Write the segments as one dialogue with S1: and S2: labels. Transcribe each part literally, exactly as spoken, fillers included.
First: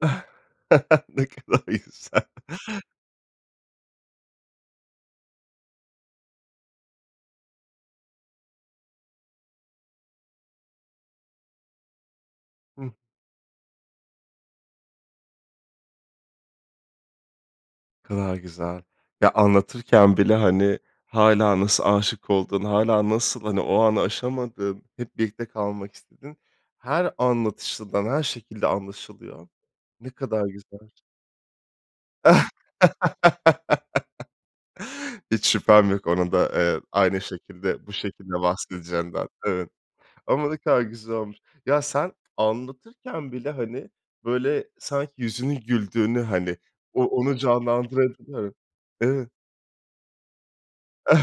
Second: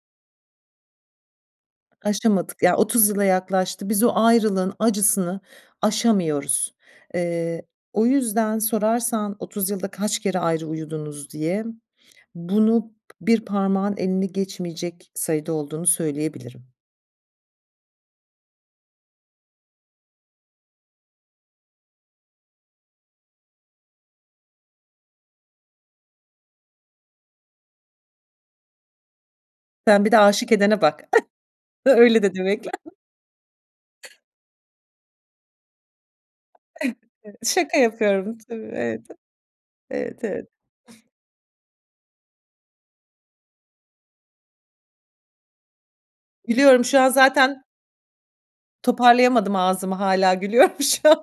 S1: Ne kadar güzel!
S2: Aşamadık, yani otuz yıla yaklaştı. Biz o ayrılığın acısını aşamıyoruz. Eee, o yüzden sorarsan, "otuz yılda kaç kere ayrı uyudunuz?" diye,
S1: Hıh.
S2: bunu bir parmağın elini geçmeyecek sayıda olduğunu söyleyebilirim.
S1: Ne kadar güzel. Ya, anlatırken bile hani hâlâ nasıl aşık olduğunu, hâlâ nasıl, hani, o anı aşamadın, hep birlikte kalmak istedin, her anlatışından her şekilde anlaşılıyor.
S2: Sen
S1: Ne
S2: bir de
S1: kadar
S2: aşık edene
S1: güzel.
S2: bak. Öyle de demek lazım.
S1: Hiç şüphem yok, ona da, eee, aynı
S2: Şaka
S1: şekilde, bu şekilde
S2: yapıyorum tabii, evet.
S1: bahsedeceğinden. Evet.
S2: Evet.
S1: Ama
S2: Evet.
S1: ne kadar güzel olmuş. Ya, sen anlatırken bile, hani, böyle, sanki yüzünün güldüğünü, hani,
S2: Gülüyorum şu
S1: o
S2: an
S1: onu
S2: zaten
S1: canlandırabiliyorum. Evet.
S2: Toparlayamadım ağzımı hâlâ gülüyorum şu an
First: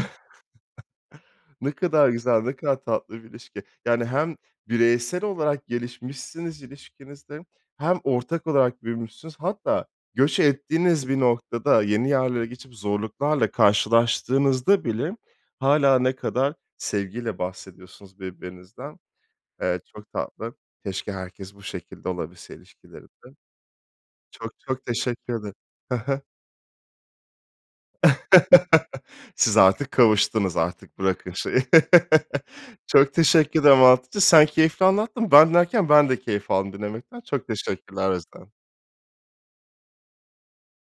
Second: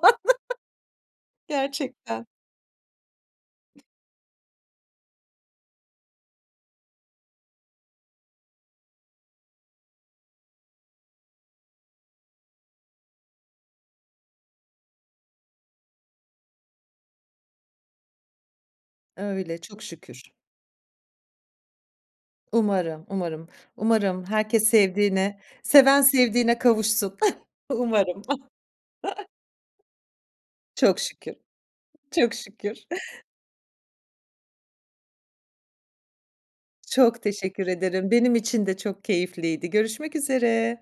S1: Ne kadar
S2: gerçekten.
S1: güzel, ne kadar tatlı bir ilişki. Yani hem bireysel olarak gelişmişsiniz ilişkinizde hem ortak olarak büyümüşsünüz. Hatta göç ettiğiniz bir noktada, yeni yerlere geçip zorluklarla karşılaştığınızda bile hâlâ ne kadar sevgiyle bahsediyorsunuz birbirinizden.
S2: Öyle,
S1: Eee,
S2: çok
S1: çok
S2: şükür.
S1: tatlı. Keşke herkes bu şekilde olabilse
S2: Umarım,
S1: ilişkilerinde.
S2: umarım, umarım
S1: Çok,
S2: herkes
S1: çok teşekkür
S2: sevdiğini
S1: ederim. Hı
S2: Seven
S1: hı.
S2: sevdiğine kavuşsun. Umarım.
S1: Siz artık kavuştunuz, artık
S2: Çok
S1: bırakın
S2: şükür,
S1: şeyi.
S2: çok şükür.
S1: Çok teşekkürler valla anlattıkça sen keyifli anlattın. Ben dinlerken ben de keyif aldım dinlemekten.
S2: Çok
S1: Çok
S2: teşekkür ederim.
S1: teşekkürler o
S2: Benim
S1: yüzden.
S2: için de çok keyifliydi. Görüşmek üzere.